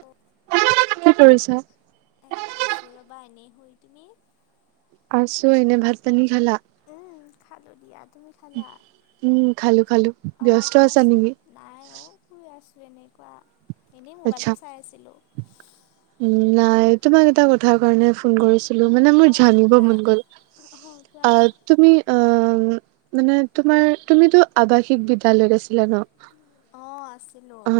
এ কি কৰিছ? হয় তুমি আছো এনে ভাত পানী খালা। উ খালো দিয়া। তুমি খালা উম খালো খালো। অঁ ব্যস্ত আছা কোৱাচোন নেকি? নাই অঁ শুই আছো। এনেকুৱা এনেই আচ্ছা। মোবাইলটো চাই আছিলো। উম নাই তোমাক এটা কথা কাৰণে ফোন কৰিছো। অঁ জানিব কোৱা মন গ'ল। অঁ কোৱা। অ তুমি অ মানে তোমাৰ তুমিতো আৱাসিক বিদ্যালয়ত আছিলা ন। হিলো। অ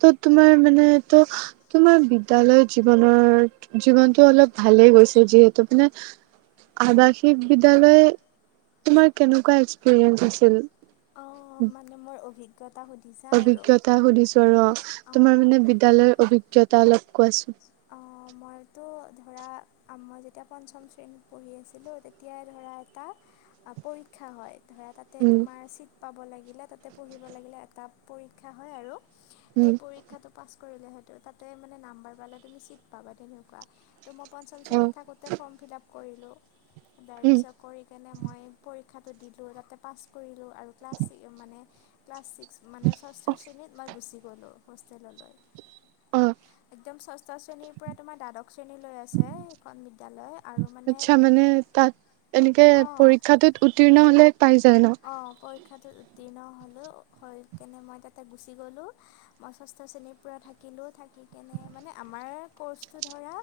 ত' তোমাৰ মানে তহ তোমাৰ বিদ্যালয় জীৱনৰ জীৱনতটো অলপ ভালে গৈছে যিহেতু মানে আৱাসিক বিদ্যালয় তোমাৰ কেনেকুৱা এক্সপিৰিয়েঞ্চ আছিল? অঁ মানে মোৰ অভিজ্ঞ অভিজ্ঞতা সুধিছো আৰু অ' অঁ তোমাৰ মানে বিদ্যালয়ৰ অভিজ্ঞতা অলপ কোৱাচোন অ'। মইতো ধৰা মই যেতিয়া পঞ্চম শ্ৰেণীত পঢ়ি আছিলো তেতিয়াই ধৰা এটা পৰীক্ষা হয়। ধৰা তাতে উম, তুমাৰ চিট পাব লাগিলে, তাতে পঢ়িব লাগিলে এটা পৰীক্ষা হয় আৰু উম, সেই পৰীক্ষাটো পাছ কৰিলে হয়তো, তাতে মানে নাম্বাৰ পালে তুমি চিট পাবা তেনেকুৱা। ত' মই পঞ্চম শ্ৰেণীত অ', থাকোঁতে ফৰ্ম ফিল আপ কৰিলোঁ। তাৰ উম, পিছত কৰি কেনে মই পৰী ক্ষাটো দিলোঁ, তাতে পাছ কৰিলোঁ আৰু ক্লাছ ছি মানে ক্লাছ ছিক্স মানে ষষ্ঠ শ্ৰেণীত মই গুচি গলো হোষ্টেললৈ। অ', একদম ষষ্ঠ ষষ্ঠ শ্ৰেণীৰ পৰা তোমাৰ দ্বাদশ শ্ৰেণী লৈ আছে এখন বিদ্যালয় আৰু মানে আচ্ছা তাত এনেকে অঁ পৰীক্ষাটোত উত্তীৰ্ণ হলে পাই যায় ন? পৰিক্ষাতো উত্তীৰ্ণ হ'লোঁ, হৈ কেনে মই তাতে গুচি গ'লোঁ, মই ষষ্ঠ শ্ৰেণীৰ পৰা থাকি থাকিলোঁ থাকি কেনে মানে আমাৰ কৰ্চটো ধৰা,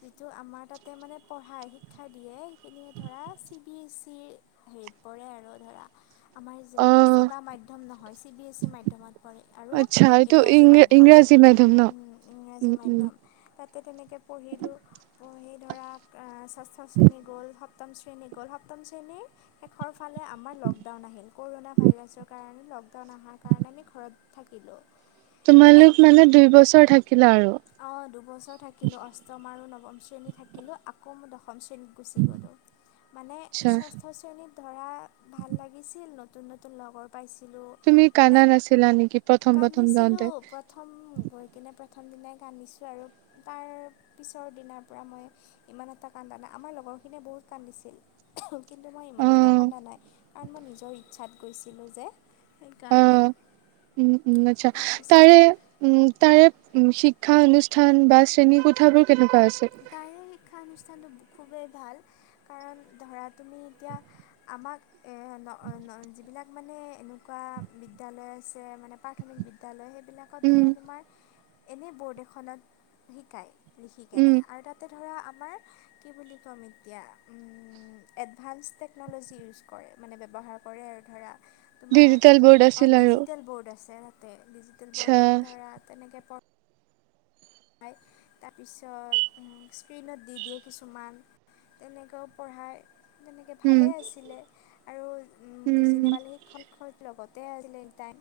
যিটো আমাৰ তাতে মানে পঢ়াই। শিক্ষা দিয়ে সেইখিনিয়ে ধৰা চি বি এছ ইৰ হেৰিত পৰে আৰু ধৰা আমাৰ যেনেকুৱা অ', চেবা মাধ্যম নহয়, চিবিএছচি মাধ্যমত পৰে আৰু ইংৰাজী মাধ্যম। কি উম মাধ্যম ন? উম উম। তেনেকে পঢ়িলোঁ, পঢ়ি ধৰা ষষ্ঠ শ্ৰেণী গ'ল। সপ্ত সপ্তম শ্ৰেণী গ'ল, সপ্তম শ্ৰেণীৰ শেষৰ ফালে আমাৰ লকডাউন আহিল কৰোণা ভাইৰাছৰ কাৰণে লকডাউন অহাৰ কাৰণে আমি ঘৰত থাকিলোঁ। তোমালোক মানে দুই বছৰ থাকি অ' দুবছৰ থাকিলো অষ্টম আৰু নৱম শ্ৰেণী থাকিলো আকৌ ম দশম দশম শ্ৰেণীত গুচি গ'লো মানে আচ্ছা। ষষ্ঠ শ্ৰেণীত ধৰা ভাল লাগিছিল নতু নতুন নতুন লগৰ পাইছিলোঁ তুমি মানে কানাত আছিলা নেকি প্ৰথম প্ৰথম কান্দিছিলো যাওঁতে? প্ৰথম গৈ কিনে প্ৰায় প্ৰথম দিনাই কান্দিছো আৰু তাৰ পিছৰ দিনাৰ পৰা মই ইমান এটা কান্দা নাই, আমাৰ লগৰখিনিয়ে বহুত কান্দিছিল। কিন্তু মই ইমান এটাও অ', কান্দা নাই কাৰণ মই নিজৰ ইচ্ছাত গৈছিলোঁ যে। সেইকাৰণে অ' উম-উম আচ্ছা, তাৰপিছত তাৰে উম তাৰে উ শিক্ষা অনুষ্ঠান বা শ্ৰেণী কোঠাবোৰ কেনেকুৱা আছে? তাৰে শিক্ষানুষ্ঠা নতো খুবেই ভাল কাৰণ ধৰা তুমি এতিয়া আমাক এ ন ন যিবিলাক এনেকুৱা বিদ্যালয় আছে মানে প্ৰাথমিক বিদ্যালয় সেই বিলাকত উম, ধৰা তোমাৰ এনেই বৰ্ড এখনত শিকায় উম, লিখিকেনে। ধৰা আমাৰ কি বুলি ক'ম এতিয়া, উমম এডভান্স টেকন'লজি ইউজ কৰে। মানে ব্যৱহাৰ কৰে আৰু ধৰা। তোমাৰ ডিজিটেল বৰ্ড অ' আছিল আৰু ডিজিটেল বৰ্ড আছে তাতে ডিজিটেল আচ্ছা বৰ্ডত ধৰা তেনেকে পায়, তাৰপিছত স্ক্ৰীণত দি দিয়ে কিছুমান। তেনেকেও পঢ়াই। তেনেকে উম, ভালে আছিলে আৰু বুজি উম, নাপালে শিক্ষক শিক্ষকৰ লগত তে আছিলে এনি টাইম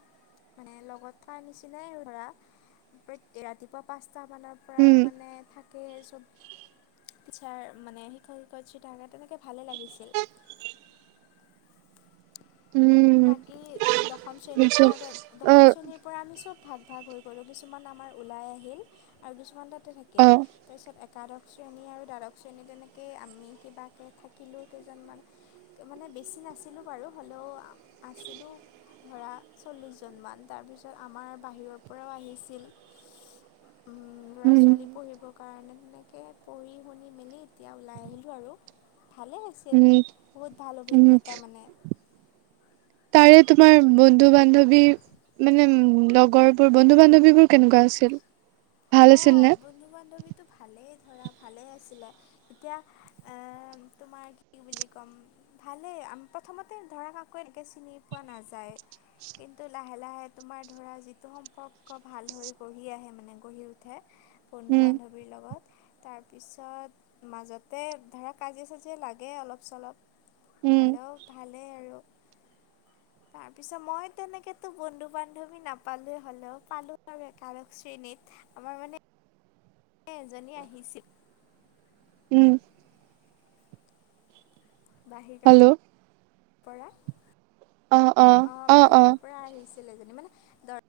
মানে লগত থকাৰ নিচিনাই আৰু ধৰা। ৰাতিপুৱা তা মানৰ পৰা উম, মানে থাকেই এইচব টিচাৰ মানে শিক্ষক, শিক্ষয়িত্ৰী থাকে, তেনেকে ভালে লাগিছিল। উম, বাকী দশম শ্ৰেণীত বুজিছোঁ তাৰপিছত দশম অ', শ্ৰেণীৰ পৰা আমি চব ভাগ ভাগ হৈ গলোঁ, কিছুমান আমাৰ ওলাই আহিল আৰু কিছুমান তাতে থাকিল। অ', তাৰপিছত এক একাদশ শ্ৰেণী আৰু দ্বাদশ শ্ৰেণী তেনেকেই আমি কিবাকৈ থাকিলেও কেইজনমান মানে বেছি নাছিলোঁ বাৰু হলেও আছিলোঁ ধৰা চল্লিছজনমান, তাৰপিছত আমাৰ বাহিৰৰ পৰাও আহিছিল। উম উম, ল'ৰা-ছোৱালী পঢ়িবৰ কাৰণে তাকে পঢ়ি- শুনি মেলি এতিয়া ওলাই আহিলোঁ আৰু। ভালে আছিল, উম, বহুত ভাল উম, অভিজ্ঞতা মানে। তাৰে তোমাৰ বন্ধু-বান্ধৱী মানে উম লগৰবোৰ বন্ধু-বান্ধৱীবোৰ কেনেকুৱা আছিল? ভাল আছিল অ' নে? বন্ধু-বান্ধৱীতো ভালেই ধৰা ভালেই আছিলে, এতিয়া এ তোমাক কি বুলি কম, ভালেই। আম প্ৰথমতে ধৰা কাকো এনেকে চিনি পোৱা নাযায়। কিন্তু লাহে লাহে তোমাৰ ধৰা যিটো সম্পৰ্ক ভাল হৈ গঢ়ি আহে মানে গঢ়ি উ উঠে উম, বন্ধু-বান্ধৱীৰ লগত তাৰপিছত মাজতে ধৰা কাজিয়া- চাজিয়া লাগে অলপ চলপ। উম, হলেও ভালেই আৰু। [inaudible] তাৰপিছত মই তেনেকেতো বন্ধু-বান্ধৱী নাপালোৱেই হলেও পালো আৰু একাদশ শ্ৰেণীত। আমাৰ মানে এ এজনী আহিছিল উম, বাহিৰৰ হেল্ল' পৰা। অঁ অঁ, অঁ অঁ। ছিল এইজনী মানে দৰ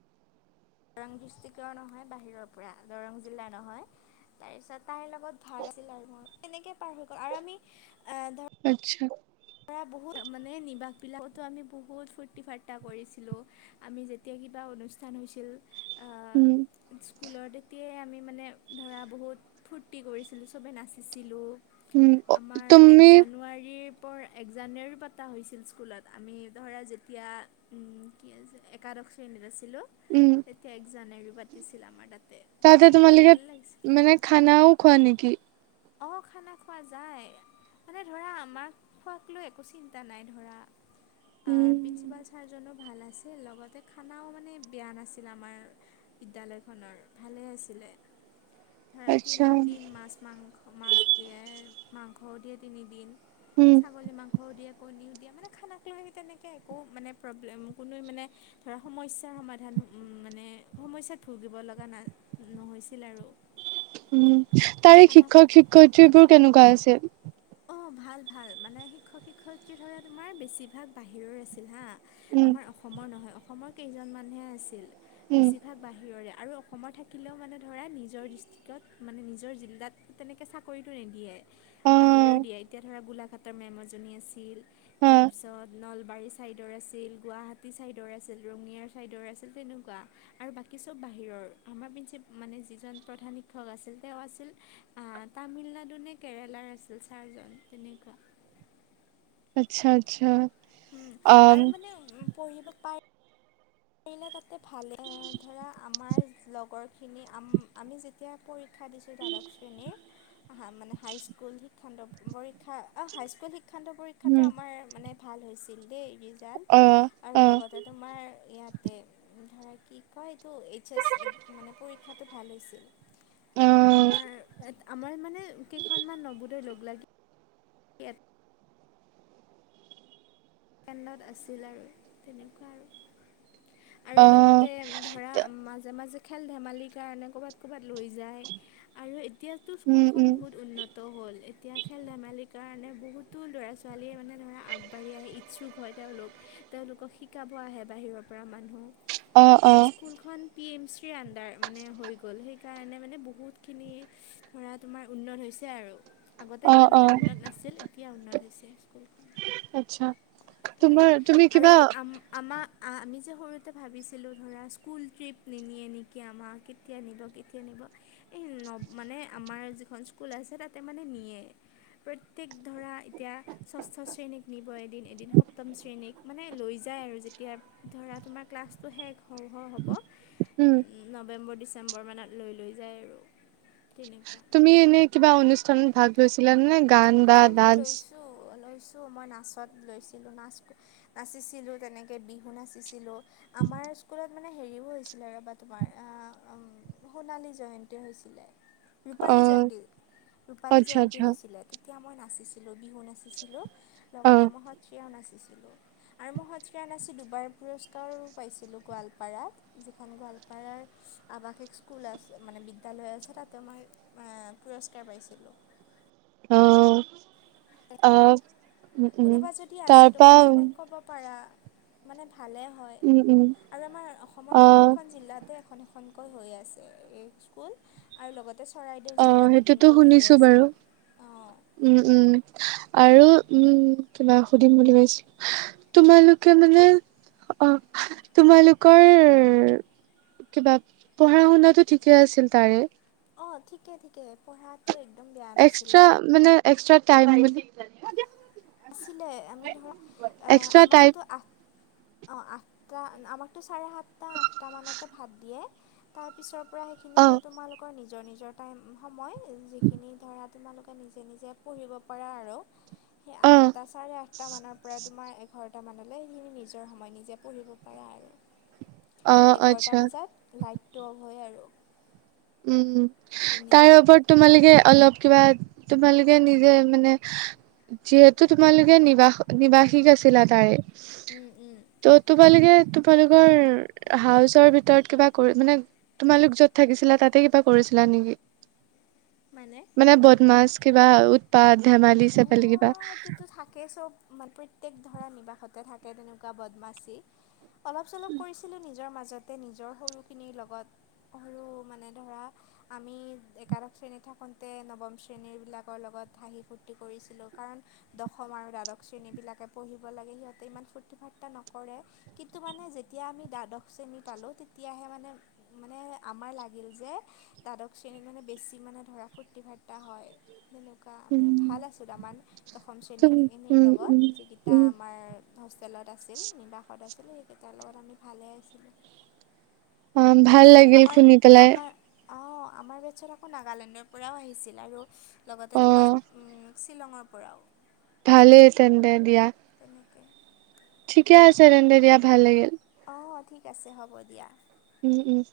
দৰং ডিষ্ট্ৰিকৰ নহয়, বাহিৰৰ পৰা দৰং জিলা নহয়। তাৰ পিছত তাইৰ লগত ভাল আছিল আৰু মোৰ তেনেকে পাৰ হৈ গ'ল আৰু আমি আহ ধৰ আচ্ছা। বহুত মানে নিবাস বিলাকতো আমি বহুত ফূৰ্তি- ফাৰ্তা কৰিছিলো আমি যেতিয়া কি এটা অনুষ্ঠান হৈছিল আ উম, স্কুলত এতিয়াই আমি মানে ধৰা বহুত ফূৰ্তি কৰিছিলো, চবে নাচিছিলো। উম। আমাৰ এক তুমি জানুৱাৰীৰ পৰ এক জানুৱাৰী পাতা হৈছিল স্কুলত, আমি ধৰা যেতিয়া উম কি আছিল একাদশ শ্ৰেণীত আছিলো, উম, তেতিয়া এক জানুৱাৰী পাতিছিল আমাৰ তাত। তাতে তোমালোকে মানে খানাও খোৱা নেকি? অ' খানা খোৱা যায়। মানে ধৰা আমাক খোৱাক লৈ একো চিন্তা নাই ধৰা উম, প্ৰিন্সিপাল ছা জনো ভাল আছিল লগতে খানাও মানে বেয়া নাছিল আমাৰ বিদ্যালয়খনৰ। ভাল ভালে আছিলে। [inaudible] ধৰা আচ্ছা তিনিদিন মাছ মাংস, মাছ দিয়ে, মাংসও দিয়ে তিনিদিন উম, ছাগলী মাংসও দিয়ে, কণীও দিয়ে। মানে খানাক লৈ আহি তেনেকে একো মানে প্ৰব্লেম কোনো মানে ধৰা সমস্যাৰ সমাধান উম মানে সমস্যাত ভুগিব লগা না নহৈছিল আৰু। উম, তাৰে খানা শিক্ষক- শিক্ষয়িত্ৰীবোৰ কেনেকুৱা আছিল? অ' ভাল ভাল মানে শিক্ষক-শিক্ষয়িত্ৰী ধৰা তোমাৰ বেছিভাগ বাহিৰৰ আছিল হা উম, আমাৰ অসমৰ নহয়, অসমৰ কেইজন মানুহে আছিল উম, বেছিভাগ বাহিৰৰে। আৰু অসমৰ থাকিলেও মানে ধৰা নিজৰ ডিষ্ট্ৰিক্টত মানে নিজৰ জিলাত তেনেকৈ চাকৰিটো নিদিয়ে। বাহিৰৰ অ', দিয়ে এতিয়া ধৰা গোলাঘাটৰ মেম এজনী আছিল, তাৰ অ', পিছত নলবাৰী নাৰী চাইডৰ আছিল, গুৱাহাটী চাইডৰ আছিল, ৰঙিয়াৰ চাইডৰ আছিল তেনুকুৱা আৰু বাকী চব বাহিৰৰ আমাৰ প্ৰিঞ্চিপাল মানে যিজন প্ৰধান শিক্ষক আছিল তেওঁ আছিল আ তামিলনাডু কেৰেলাৰ আছিল ছাৰজন তেনেকুৱা। আচ্ছা-আচ্ছা। উম আৰু মানে উ পঢ়িব পাৰি। পাৰিলে তাতে ভালে ধৰা আমাৰ লগৰখিনি আমি যেতিয়া শিক্ষা দিছোঁ দ্বাদশ শ্ৰেণীৰ মানে হাইস্কুল শিক্ষান্ত পৰীক্ষা অ হাইস্কুল শিক্ষান্ত পৰীক্ষাটো উম, আমাৰ মানে ভাল হৈছিল দেই। ৰিজাল্ট অ', আৰু অ', লগতে তোমাৰ ইয়াত ইয়াত ধৰা কি কয় এইটো এইচ এছ এক মানে পৰীক্ষাটো ভাল হৈছে অ', আমাৰ আমাৰ মানে কেইখনমান নবোদয়ৰ লগ লাগি ইয়াত কেণ্ডত আছিল আৰু তেনেকুৱা আৰু আৰু অ'। লগতে ধৰা মাজে মাজে খেল-ধেমালিৰ কাৰণে ক'ৰবাত, ক'ৰবাত লৈ যায় আৰু এতিয়াতো উম, স্কুলখন উম, বহুত উন্নত তো হ'ল, এতিয়া খেল ধেমালিৰ কাৰণে বহুতো ল'ৰা ছোৱালীয়ে মানে ধৰা আগবাঢ়ি আহি, ইছু ক হয় তেওঁলোক, তেওঁলোকক শিকাব আহে বাহিৰৰ পৰা মানুহ অ', মানে অ', স্কুলখন। পি এম চিৰ ৰ আণ্ডাৰ, মানে হৈ গ'ল সেইকাৰণে মানে বহুতখিনি ধৰা তোমাৰ উন্নত হৈছে। হৈছে আৰু আগতে অ', ইমান এটা অ', উন্নত নাছিল এতিয়া উন্নত হৈছে, স্কুলখন। আচ্ছা। তোমাৰ তেনেকে তুমি আৰু কিবা আম আমাৰ আমি যে সৰুতে ভাবিছিলোঁ ধৰা স্কুল ট্ৰিপ নিনিয়ে নেকি আমাক, কেতিয়া নিব কেতিয়া নিব। এই নব মানে আমাৰ যিখন স্কুল আছে তাঁতে মানে নিয়ে- প্ৰত্যেক ধৰা এতিয়া ষষ্ঠ শ্ৰেণীক নিব এদিন- এদিন সপ্তম শ্ৰেণীক মানে লৈ যায় আৰু যেতিয়া ধৰা তোমাৰ ক্লাছটো শেষ হওঁ হওঁ হ'ব। উম। নৱেম্বৰ ডিচেম্বৰ মানত লৈ লৈ যায় আৰু তেনেকুৱা। তুমি এনে কিবা অনুষ্ঠানত ভাগ লৈছিলা নে গান বা অহঁ মই ডান্স? লৈছোঁ। মই নাচত লৈছিলো, নাচ নাচিছিলো তেনেকে বিহু নাচিছিলো, আমাৰ এই স্কুলত মানে হেৰিও হৈছিলে ৰবা তোমাৰ সোণালী জয়ন্তী হৈছিলে। ৰূপালী অ', জয়ন্তী ৰূপালী আচ্ছা, জয়ন্তী আচ্ছা, হৈছিলে। নাচিছিলো বিহু নাচিছিলো লগতে মই সত্ৰীয়াওঁ নাচিছিলো। উ [inaudible] আৰু হতিয় [unintelligible] স্কণাচি দুবাৰ পুৰস্কাৰো পাইছিলোঁ গোৱালপাৰাত যিখন গোৱালপাৰাৰ, আৱাসিক স্কুল আছে মানে বিদ্যালয় আছে তাতে মই পুৰস্কাৰ পাইছিলো আহ আহ। কোনোবা যদি আছে তোমাৰ চিনাকি কব পাৰা মানে ভালে হয় উম, উম, আৰু আমাৰ অসমৰ অ'। প্ৰত্যেকখন জিলাতো এখন এখন এখন কৈ হৈ আছে এই স্কুলত অ সেইটোতো শুনিছো বাৰু অঁ উম উম। আৰু উম কিবা সুধিম বুলি ভাবিছিলো তোমালোকে মানে অ' তোমালোকৰ কিবা পঢ়া শুনা টো ঠিকেই আছিল তাৰে। অ ঠিকে ঠিকে পঢ়াত এক্সট্ৰা মানে এক্সট্ৰা টাইম আহিব আছিলে আমি ধৰা এ এক্সট্ৰা টাইপ আমাকতোঁ আঠ অ আঠটা আমাকতো চাৰে সাতটা আঠটা মানতে ভাত দিয়ে তাৰ পিছৰ। পৰা সেইখিনি অ আৰু তোমালোকৰ নিজৰ নিজৰ টাইম, সময় যিখিনি ধৰা। তোমালোকে নিজে নিজে পঢ়িব পাৰা আৰু অ এটা চাৰে আঠটা মানৰ পৰা তোমাৰ। ঘৰটামানলৈ নিজৰ সময় নিজে পঢ়িব পাৰা আৰু অ এঘাৰটা আচ্ছা বজাত লাইটটো অফ হয় আৰু উম তাৰ তেনেকুৱা ওপৰত তোমালোকে অলপ কিবা তোমালোকে নিজে মানে যিহেতু তোমালোকে নিবাস নিবাসী আছিলা তাৰে। উম উম ত তোমালোকে তোমালোকৰ হাউচৰ ভিতৰত কিবা কৰি মানে তোমালোক য'ত থাকিছিলা তাত ত কিবা কৰিছিলা নেকি মানে বদমাছ কিবা উৎপাত ধেমালি চেপালি কিবা অ' এইটোতো থাকেই চব মানে প্ৰত্যেক ধৰা নিবাসতে থাকে তেনেকুৱা বদমাচি, অলপ- চলপ কৰিছিলো নিজৰ মাজ যাতে নিজৰ সৰুখিনিৰ লগত সৰু মানে ধৰা আমি একাদশ শ্ৰেণী থাকোঁতে নৱম শ্ৰেণীবিলাকৰ লগত হাঁহি ফু তি কৰিছিলো কাৰণ দশম আৰু দ্বাদশ শ্ৰেণী বিলাকে পঢ়িব লাগে সিহঁতে ইমান ফূৰ্তি ফাৰ্তা নকৰে। কিন্তু মানে যেতিয়া আমি দ্বাদশ শ্ৰেণী পালো, তেতিয়াহে মানে মানে আমাৰ লাগিল। যে দ্বাদশ শ্ৰেণীৰ মানে বেছি মানে ধৰা ফূৰ্তি ফাৰ্তা হয় তেনেকুৱা আমি উম ভাল আছিলো আমাৰ দশম উম শ্ৰেণীখিনিৰ উম লগত যিকেইটা উম আমাৰ হোষ্টেলত আছিল। নিবাসত আছিলোঁ সেইকেইটাৰ লগত আমি ভালে আছিলোঁ। অ ভাল লাগিল আমাৰ সুনি পেলাই। আমাৰ অঁ আমাৰ বেটছত আকৌ নাগালেণ্ডৰ পৰাও আহিছিল আৰু লগতে অ তোমাৰ শ্বিলঙৰ পৰাও ভালেই তেন্তে দিয়া। তেনেকৈ ঠিকে আছে তেন্তে দিয়া ভাল লাগিল। অঁ ঠিক আছে হ'ব দিয়া। উম-উম।